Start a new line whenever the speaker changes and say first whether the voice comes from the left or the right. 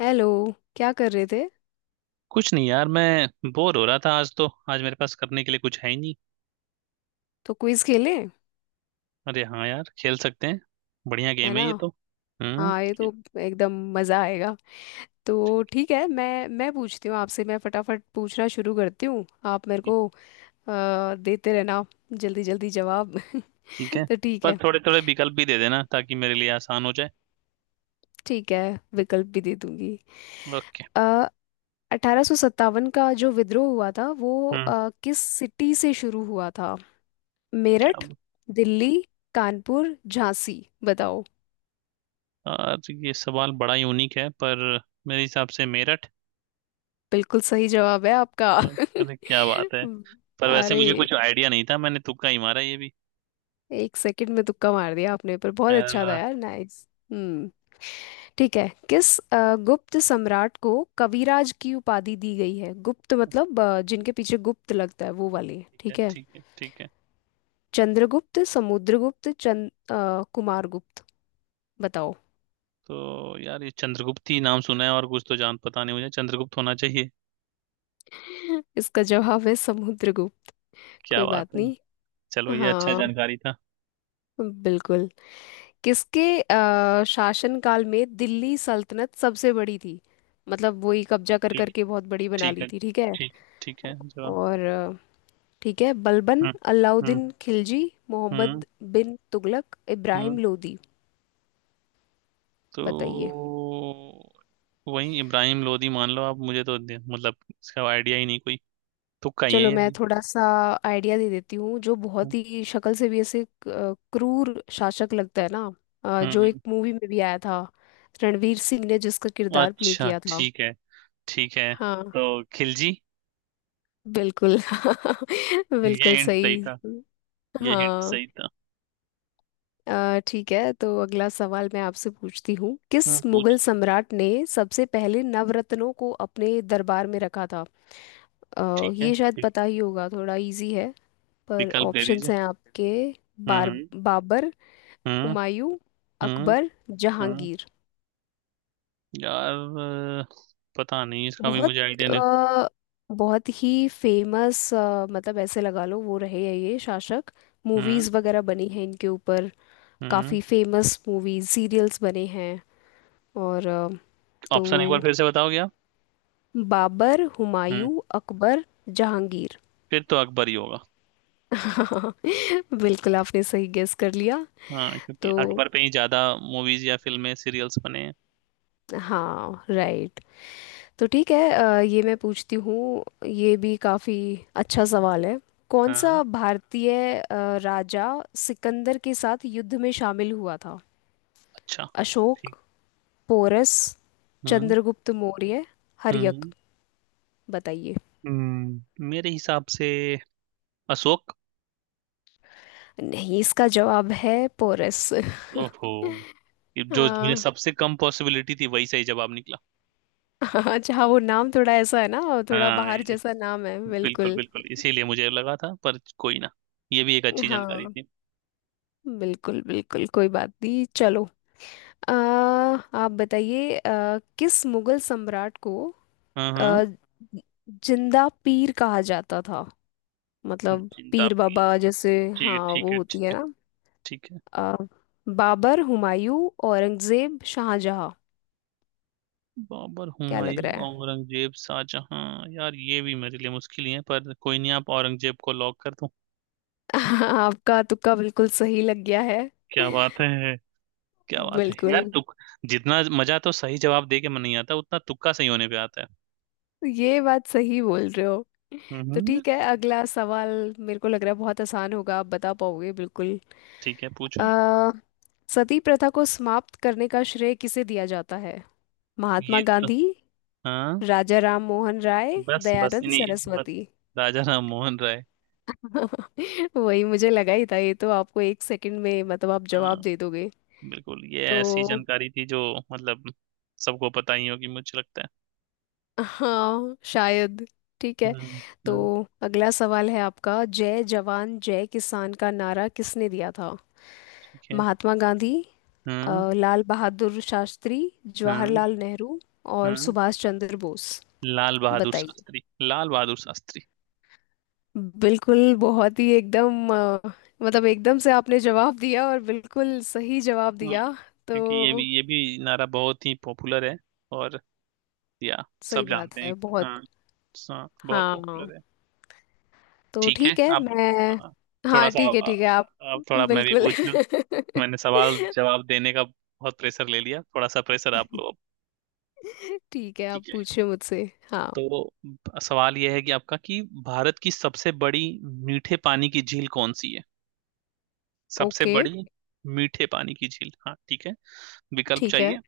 left: Hello. क्या कर रहे थे?
right: कुछ नहीं यार, मैं बोर हो रहा था। आज मेरे पास करने के लिए कुछ है ही नहीं।
left: तो क्विज खेलें।
right: अरे हाँ यार, खेल सकते हैं। बढ़िया
left: है
right: गेम है
left: ना?
right: ये तो। हम्म।
left: हाँ ये
right: ठी-
left: तो एकदम। मज़ा आएगा। तो ठीक है, मैं पूछती हूँ आपसे। मैं फटाफट पूछना शुरू करती हूँ। आप मेरे को देते रहना जल्दी जल्दी जवाब
right: ठीक है।
left: तो ठीक
right: पर
left: है।
right: थोड़े थोड़े विकल्प भी दे देना ताकि मेरे लिए आसान हो जाए।
left: ठीक है, विकल्प भी दे दूंगी।
right: ओके।
left: 1857 का जो विद्रोह हुआ था वो
right: हम्म।
left: किस सिटी से शुरू हुआ था?
right: क्या
left: मेरठ,
right: ब-
left: दिल्ली, कानपुर, झांसी। बताओ।
right: यार, ये सवाल बड़ा यूनिक है, पर मेरे हिसाब से मेरठ।
left: बिल्कुल सही जवाब है आपका
right: अरे क्या बात है। पर वैसे
left: अरे!
right: मुझे कुछ आइडिया नहीं था, मैंने तुक्का ही मारा ये भी।
left: एक सेकंड में तुक्का मार दिया आपने, पर
right: अ,
left: बहुत अच्छा था यार। नाइस। हम्म। ठीक है, किस गुप्त सम्राट को कविराज की उपाधि दी गई है? गुप्त मतलब जिनके पीछे गुप्त लगता है वो वाले,
right: ठीक है
left: ठीक है।
right: ठीक है ठीक है।
left: चंद्रगुप्त, समुद्रगुप्त, कुमारगुप्त। बताओ।
right: तो यार, ये चंद्रगुप्त ही नाम सुना है और कुछ तो जान, पता नहीं, मुझे चंद्रगुप्त होना चाहिए।
left: इसका जवाब है समुद्रगुप्त।
right: क्या
left: कोई
right: बात
left: बात
right: है।
left: नहीं।
right: चलो, ये अच्छा
left: हाँ,
right: जानकारी था।
left: बिल्कुल। किसके शासनकाल में दिल्ली सल्तनत सबसे बड़ी थी? मतलब वही कब्जा कर
right: ठीक।
left: करके बहुत बड़ी बना
right: ठीक
left: ली
right: है।
left: थी, ठीक है।
right: ठीक, ठीक है जरा।
left: और ठीक है। बलबन,
right: हम्म। हम्म।
left: अलाउद्दीन खिलजी,
right: हम्म।
left: मोहम्मद बिन तुगलक,
right: हम्म,
left: इब्राहिम लोदी।
right: तो
left: बताइए।
right: वही इब्राहिम लोधी मान लो आप, मुझे तो मतलब इसका आइडिया ही नहीं कोई। तुक्का ही है
left: चलो
right: ये
left: मैं
right: भी।
left: थोड़ा सा आइडिया दे देती हूँ, जो
right: हम्म।
left: बहुत ही शक्ल से भी ऐसे क्रूर शासक लगता है ना। जो एक
right: हम्म,
left: मूवी में भी आया था, रणवीर सिंह ने जिसका किरदार प्ले
right: अच्छा
left: किया था।
right: ठीक है। ठीक है,
left: हाँ
right: तो खिलजी।
left: बिल्कुल
right: ये
left: बिल्कुल
right: हिंट सही
left: सही।
right: था। ये हिंट
left: हाँ,
right: सही था।
left: ठीक है, तो अगला सवाल मैं आपसे पूछती हूँ। किस
right: हम्म,
left: मुगल
right: पूछ।
left: सम्राट ने सबसे पहले नवरत्नों को अपने दरबार में रखा था?
right: ठीक है।
left: ये शायद
right: वि-
left: पता ही होगा, थोड़ा इजी है। पर
right: विकल्प दे दीजिए।
left: ऑप्शंस हैं आपके।
right: हम्म।
left: बार
right: हम्म।
left: बाबर,
right: हम्म।
left: हुमायूं,
right: हम्म।
left: अकबर,
right: हम्म,
left: जहांगीर।
right: यार, अ, पता नहीं इसका भी
left: बहुत
right: मुझे आइडिया नहीं।
left: अ, बहुत ही फेमस, मतलब ऐसे लगा लो वो रहे हैं ये शासक।
right: हम्म।
left: मूवीज वगैरह बनी हैं इनके ऊपर।
right: हम्म।
left: काफी फेमस मूवीज सीरियल्स बने हैं। और तो
right: ऑप्शन एक बार फिर से बताओगे आप?
left: बाबर,
right: हम्म।
left: हुमायूं, अकबर, जहांगीर।
right: फिर तो अकबर ही होगा।
left: बिल्कुल, आपने सही गेस कर लिया।
right: हाँ, क्योंकि
left: तो
right: अकबर पे ही ज्यादा मूवीज या फिल्में सीरियल्स बने हैं।
left: हाँ, राइट। तो ठीक है, ये मैं पूछती हूँ, ये भी काफ़ी अच्छा सवाल है। कौन
right: हाँ।
left: सा भारतीय राजा सिकंदर के साथ युद्ध में शामिल हुआ था?
right: अच्छा।
left: अशोक,
right: ठीक।
left: पोरस,
right: हम्म।
left: चंद्रगुप्त मौर्य, हर्यक।
right: हम्म।
left: बताइए।
right: हम्म, मेरे हिसाब से अशोक।
left: नहीं, इसका जवाब है पोरस।
right: ओहो। ये जो मुझे सबसे कम पॉसिबिलिटी थी वही सही जवाब निकला।
left: अच्छा, हाँ, अच्छा वो नाम थोड़ा ऐसा है ना, थोड़ा
right: हाँ,
left: बाहर जैसा नाम है
right: बिल्कुल
left: बिल्कुल।
right: बिल्कुल इसीलिए मुझे लगा था, पर कोई ना। ये भी एक अच्छी जानकारी
left: हाँ,
right: थी।
left: बिल्कुल बिल्कुल कोई बात नहीं, चलो। आप बताइए, किस मुगल सम्राट को
right: हाँ। हाँ,
left: आ, जिंदा पीर कहा जाता था? मतलब
right: जिंदा
left: पीर
right: पीर।
left: बाबा जैसे।
right: ठीक है
left: हाँ,
right: ठीक
left: वो
right: है
left: होती
right: ठीक
left: है
right: है।
left: ना।
right: ठीक है।
left: आ, बाबर, हुमायूं, औरंगजेब, शाहजहां।
right: बाबर,
left: क्या लग रहा
right: हुमायूं,
left: है?
right: औरंगजेब, शाहजहां। यार, ये भी मेरे लिए मुश्किल ही है, पर कोई नहीं, आप औरंगजेब को लॉक कर दो।
left: आपका तुक्का बिल्कुल सही लग गया है।
right: क्या बात है। क्या बात है
left: बिल्कुल।
right: यार तुक जितना मजा तो सही जवाब दे के मन नहीं आता, उतना तुक्का सही होने पे आता है।
left: ये बात सही बोल रहे हो। तो
right: हम्म।
left: ठीक है, अगला सवाल। मेरे को लग रहा है बहुत आसान होगा, आप बता पाओगे बिल्कुल।
right: ठीक है, पूछो।
left: अ, सती प्रथा को समाप्त करने का श्रेय किसे दिया जाता है? महात्मा
right: ये तो।
left: गांधी,
right: हाँ,
left: राजा राम मोहन राय,
right: बस बस,
left: दयानंद
right: इन्हीं बस
left: सरस्वती।
right: राजा राम मोहन राय।
left: वही मुझे लगा ही था, ये तो आपको एक सेकंड में, मतलब आप जवाब
right: हाँ,
left: दे दोगे।
right: बिल्कुल, ये ऐसी
left: तो
right: जानकारी थी जो, मतलब, सबको पता ही होगी मुझे लगता है।
left: हाँ शायद। ठीक है।
right: हम्म।
left: तो
right: हम्म।
left: अगला सवाल है आपका, जय जवान जय किसान का नारा किसने दिया था?
right: ठीक है।
left: महात्मा गांधी,
right: हाँ
left: लाल बहादुर शास्त्री,
right: हाँ
left: जवाहरलाल नेहरू, और
right: हाँ।
left: सुभाष चंद्र बोस।
right: लाल बहादुर
left: बताइए।
right: शास्त्री, लाल बहादुर शास्त्री।
left: बिल्कुल, बहुत ही एकदम, मतलब एकदम से आपने जवाब दिया, और बिल्कुल सही जवाब
right: हाँ,
left: दिया।
right: क्योंकि ये भी
left: तो
right: ये भी नारा बहुत ही पॉपुलर है। और, या
left: सही
right: सब
left: बात
right: जानते हैं।
left: है बहुत।
right: हाँ। हाँ, बहुत
left: हाँ।
right: पॉपुलर है।
left: तो
right: ठीक है,
left: ठीक है,
right: अब
left: मैं,
right: आ, थोड़ा
left: हाँ
right: सा,
left: ठीक है,
right: आ,
left: ठीक है, आप
right: अब थोड़ा मैं भी
left: बिल्कुल
right: पूछ लूं। मैंने सवाल जवाब देने का बहुत प्रेशर ले लिया, थोड़ा सा प्रेशर आप लो अब।
left: ठीक है, आप
right: ठीक है,
left: पूछिए मुझसे। हाँ।
right: तो सवाल यह है कि आपका, कि भारत की सबसे बड़ी मीठे पानी की झील कौन सी है? सबसे
left: ओके।
right: बड़ी मीठे पानी की झील, हाँ ठीक है, विकल्प
left: ठीक है।
right: चाहिए?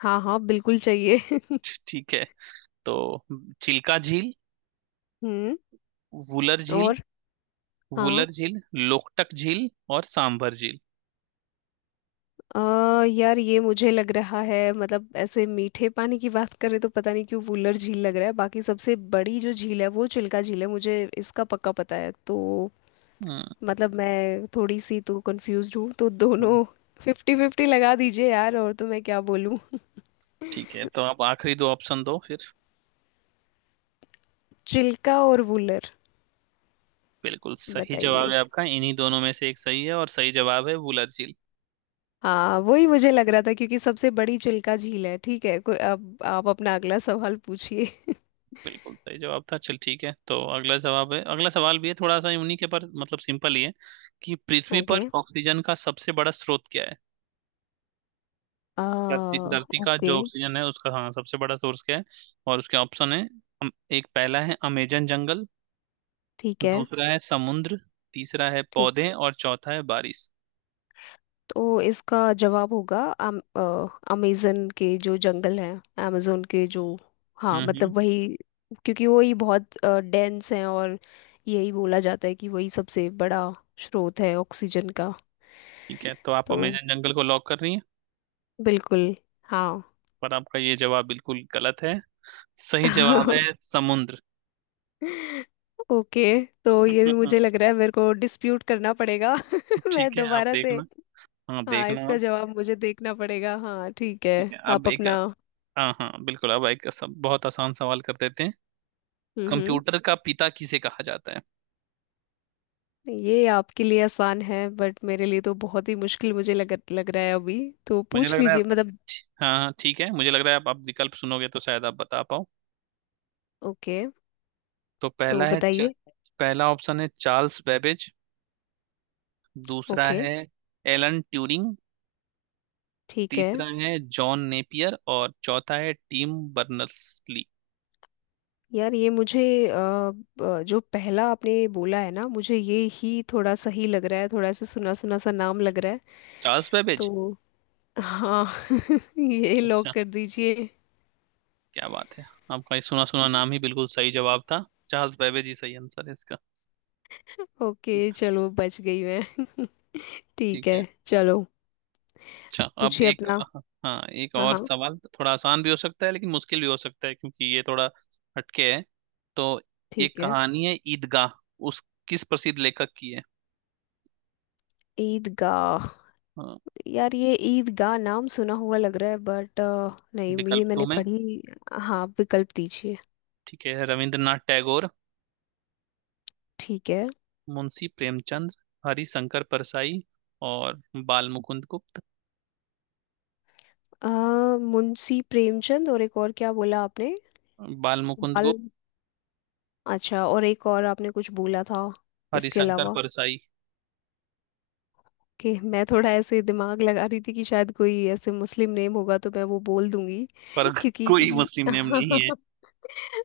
left: हाँ हाँ, बिल्कुल चाहिए
right: ठीक है, तो चिल्का झील,
left: हम्म।
right: वुलर झील,
left: और। हाँ।
right: वुलर झील, लोकटक झील और सांभर झील।
left: अ यार, ये मुझे लग रहा है, मतलब ऐसे मीठे पानी की बात करें तो पता नहीं क्यों वुलर झील लग रहा है, बाकी सबसे बड़ी जो झील है वो चिल्का झील है, मुझे इसका पक्का पता है। तो
right: हम्म।
left: मतलब मैं थोड़ी सी तो कंफ्यूज हूँ, तो
right: हम्म,
left: दोनों 50-50 लगा दीजिए यार, और तो मैं क्या बोलूँ?
right: ठीक है, तो आप आखिरी दो ऑप्शन दो फिर।
left: चिल्का और वुलर।
right: बिल्कुल सही जवाब
left: बताइए।
right: है आपका, इन्हीं दोनों में से एक सही है और सही जवाब है वुलर झील।
left: हाँ, वही मुझे लग रहा था, क्योंकि सबसे बड़ी चिल्का झील है। ठीक है, कोई, अब आप अपना अगला सवाल पूछिए
right: बिल्कुल सही जवाब था। चल ठीक है, तो अगला जवाब है, अगला सवाल भी है, थोड़ा सा यूनिक है पर मतलब सिंपल ही है। कि पृथ्वी पर
left: ओके।
right: ऑक्सीजन का सबसे बड़ा स्रोत क्या है?
left: आ।
right: क्या धरती, धरती का
left: ओके।
right: जो ऑक्सीजन है उसका, हाँ, सबसे बड़ा सोर्स क्या है? और उसके ऑप्शन है। अम- एक, पहला है अमेजन जंगल,
left: ठीक है।
right: दूसरा है समुद्र, तीसरा है
left: ठीक।
right: पौधे और चौथा है बारिश।
left: तो इसका जवाब होगा अमेजन के जो जंगल हैं, अमेजोन के जो, हाँ
right: हम्म। हम्म,
left: मतलब वही, क्योंकि वही बहुत डेंस हैं, और यही बोला जाता है कि वही सबसे बड़ा स्रोत है ऑक्सीजन का।
right: ठीक है, तो आप
left: तो
right: अमेजन जंगल को लॉक कर रही हैं?
left: बिल्कुल हाँ।
right: पर आपका ये जवाब बिल्कुल गलत है। सही जवाब है समुद्र।
left: ओके। तो ये भी मुझे लग रहा है, मेरे को डिस्प्यूट करना पड़ेगा मैं
right: ठीक है, आप
left: दोबारा से,
right: देखना। हाँ,
left: हाँ
right: देखना
left: इसका
right: आप।
left: जवाब मुझे देखना पड़ेगा, हाँ ठीक है।
right: ठीक है, अब
left: आप
right: एक,
left: अपना।
right: हाँ हाँ बिल्कुल, अब एक सब बहुत आसान सवाल कर देते हैं।
left: हम्म हम्म।
right: कंप्यूटर का पिता किसे कहा जाता है?
left: ये आपके लिए आसान है, बट मेरे लिए तो बहुत ही मुश्किल मुझे लग लग रहा है अभी। तो
right: मुझे लग
left: पूछ
right: रहा है,
left: लीजिए मतलब।
right: हाँ हाँ, ठीक है, मुझे लग रहा है आप विकल्प सुनोगे तो शायद आप बता पाओ।
left: ओके।
right: तो पहला
left: तो
right: है
left: बताइए।
right: पहला ऑप्शन है चार्ल्स बेबेज, दूसरा
left: ओके।
right: है एलन ट्यूरिंग,
left: ठीक है।
right: तीसरा है जॉन नेपियर और चौथा है टीम बर्नर्स ली।
left: यार, ये मुझे अ, जो पहला आपने बोला है ना, मुझे ये ही थोड़ा सा ही लग रहा है, थोड़ा सा सुना सुना सा नाम लग रहा है।
right: Charles Babbage.
left: तो हाँ ये
right: अच्छा,
left: लॉक कर दीजिए।
right: क्या बात है, आपका ये सुना सुना नाम ही बिल्कुल सही जवाब था। चार्ल्स बेबेज ही सही आंसर है इसका।
left: ओके। चलो, बच गई मैं ठीक
right: ठीक
left: है,
right: है।
left: चलो।
right: अच्छा, अब
left: पूछिए
right: एक,
left: अपना।
right: हाँ, एक
left: हाँ
right: और
left: हाँ,
right: सवाल। थोड़ा आसान भी हो सकता है लेकिन मुश्किल भी हो सकता है, क्योंकि ये थोड़ा हटके है। तो एक
left: ठीक है।
right: कहानी है ईदगाह, उस, किस प्रसिद्ध लेखक की है?
left: ईदगाह।
right: हाँ,
left: यार, ये ईदगाह नाम सुना हुआ लग रहा है, बट नहीं,
right: विकल्प
left: ये
right: दो
left: मैंने
right: मैं?
left: पढ़ी। हाँ, विकल्प दीजिए।
right: ठीक है, रविंद्रनाथ टैगोर,
left: ठीक है।
right: मुंशी प्रेमचंद, हरिशंकर परसाई और बाल मुकुंद गुप्त।
left: अ, मुंशी प्रेमचंद और एक और क्या बोला आपने?
right: बाल मुकुंद
left: बाल।
right: गुप्त,
left: अच्छा, और एक और आपने कुछ बोला था इसके
right: हरिशंकर
left: अलावा?
right: परसाई।
left: कि मैं थोड़ा ऐसे दिमाग लगा रही थी कि शायद कोई ऐसे मुस्लिम नेम होगा तो मैं वो बोल दूंगी
right: पर
left: क्योंकि
right: कोई मुस्लिम नेम नहीं है।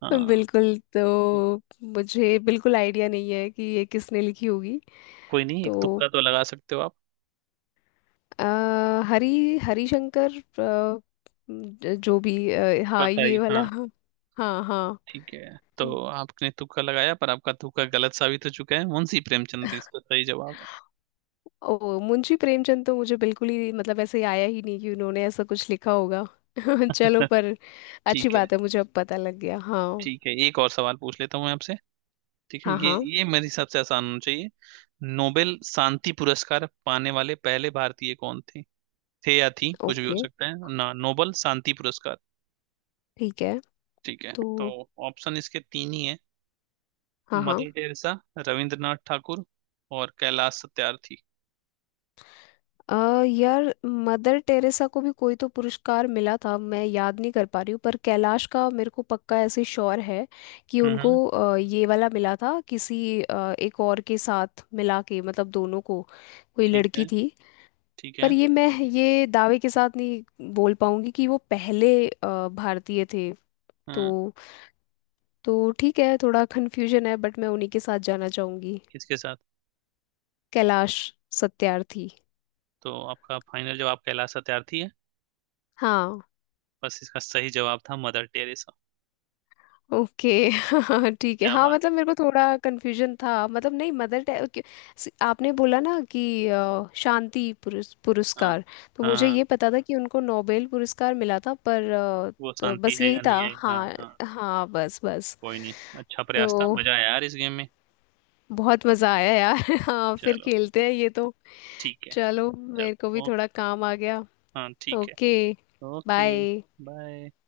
right: हाँ।
left: बिल्कुल, तो मुझे बिल्कुल आइडिया नहीं है कि ये किसने लिखी होगी।
right: कोई नहीं, एक
left: तो
right: तुक्का तो लगा सकते हो आप।
left: अ, हरी हरिशंकर जो भी हाँ, ये
right: परसाई,
left: वाला
right: हाँ।
left: हाँ हाँ हाँ।
right: ठीक है, तो आपने तुक्का लगाया पर आपका तुक्का गलत साबित हो चुका है, मुंशी प्रेमचंद इसका सही जवाब है।
left: ओ मुंशी प्रेमचंद, तो मुझे बिल्कुल ही, मतलब ऐसे आया ही नहीं कि उन्होंने ऐसा कुछ लिखा होगा चलो, पर अच्छी
right: ठीक है।
left: बात है, मुझे अब पता लग गया, हाँ।
right: ठीक है, एक और सवाल पूछ लेता हूँ मैं आपसे। ठीक है,
left: हाँ
right: ये
left: हाँ।
right: ये मेरे हिसाब से आसान होना चाहिए। नोबेल शांति पुरस्कार पाने वाले पहले भारतीय कौन थे? थे या थी, कुछ भी हो
left: ओके,
right: सकता है ना, नोबल शांति पुरस्कार।
left: ठीक है।
right: ठीक है,
left: तो
right: तो ऑप्शन इसके तीन ही है।
left: हाँ हाँ।
right: मदर टेरेसा, रविंद्रनाथ ठाकुर और कैलाश सत्यार्थी।
left: यार, मदर टेरेसा को भी कोई तो पुरस्कार मिला था, मैं याद नहीं कर पा रही हूँ, पर कैलाश का मेरे को पक्का ऐसे श्योर है कि
right: हम्म।
left: उनको ये वाला मिला था किसी एक और के साथ मिला के, मतलब दोनों को। कोई
right: ठीक है।
left: लड़की थी।
right: ठीक
left: पर
right: है,
left: ये मैं ये दावे के साथ नहीं बोल पाऊंगी कि वो पहले भारतीय थे।
right: हाँ,
left: तो तो ठीक है, थोड़ा कन्फ्यूजन है, बट मैं उन्हीं के साथ जाना चाहूंगी।
right: इसके साथ।
left: कैलाश सत्यार्थी।
right: तो आपका फाइनल जवाब कैलाश सत्यार्थी है।
left: हाँ।
right: बस, इसका सही जवाब था मदर टेरेसा।
left: ओके ठीक है।
right: क्या
left: हाँ,
right: बात।
left: मतलब मेरे को थोड़ा कंफ्यूजन था, मतलब नहीं, मदर टेरेसा आपने बोला ना कि शांति
right: हाँ
left: पुरस्कार। तो
right: हाँ
left: मुझे
right: हाँ,
left: ये पता था कि उनको नोबेल पुरस्कार मिला था, पर
right: वो
left: तो
right: शांति
left: बस
right: है
left: यही
right: या नहीं
left: था
right: है, हाँ
left: हाँ।
right: हाँ।
left: हाँ बस बस।
right: कोई नहीं, अच्छा
left: तो
right: प्रयास था, मजा आया यार इस गेम में।
left: बहुत मज़ा आया यार हाँ फिर
right: चलो।
left: खेलते हैं ये तो।
right: ठीक है।
left: चलो, मेरे को भी
right: चलो, ओके।
left: थोड़ा काम आ गया।
right: हाँ, ठीक है।
left: ओके।
right: ओके।
left: बाय।
right: बाय।